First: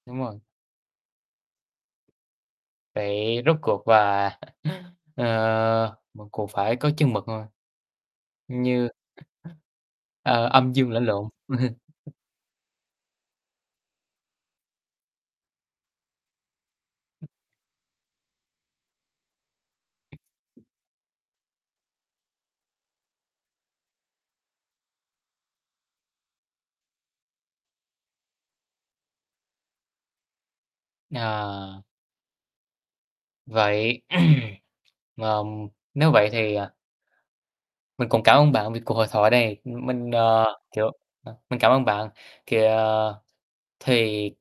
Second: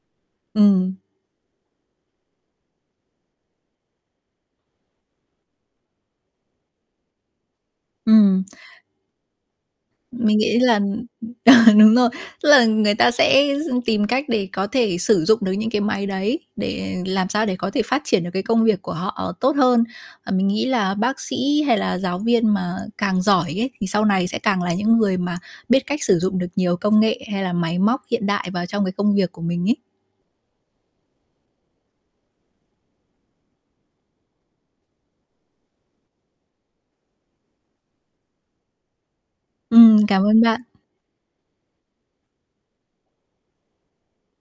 Đúng rồi. Ừm. Vậy rốt cuộc và, ờ, mình cũng phải có chừng mực thôi. Ừm. Như Mình ờ, nghĩ âm là dương lẫn lộn. đúng rồi, tức là người ta sẽ tìm cách để có thể sử dụng được những cái máy đấy, để làm sao để có thể phát triển được cái công việc của họ tốt hơn. Ờ, mình nghĩ là bác sĩ hay là giáo viên mà càng giỏi ấy thì sau này sẽ càng là những người mà biết cách sử dụng được nhiều công nghệ hay là máy móc hiện đại vào trong cái công việc của mình ấy. À. Vậy, ờ, nếu vậy thì, à Mình cũng cảm ơn bạn vì cuộc hội thoại này. Ừm, Mình, cảm ơn à, bạn. kiểu, ờ, mình cảm ơn bạn, kìa thì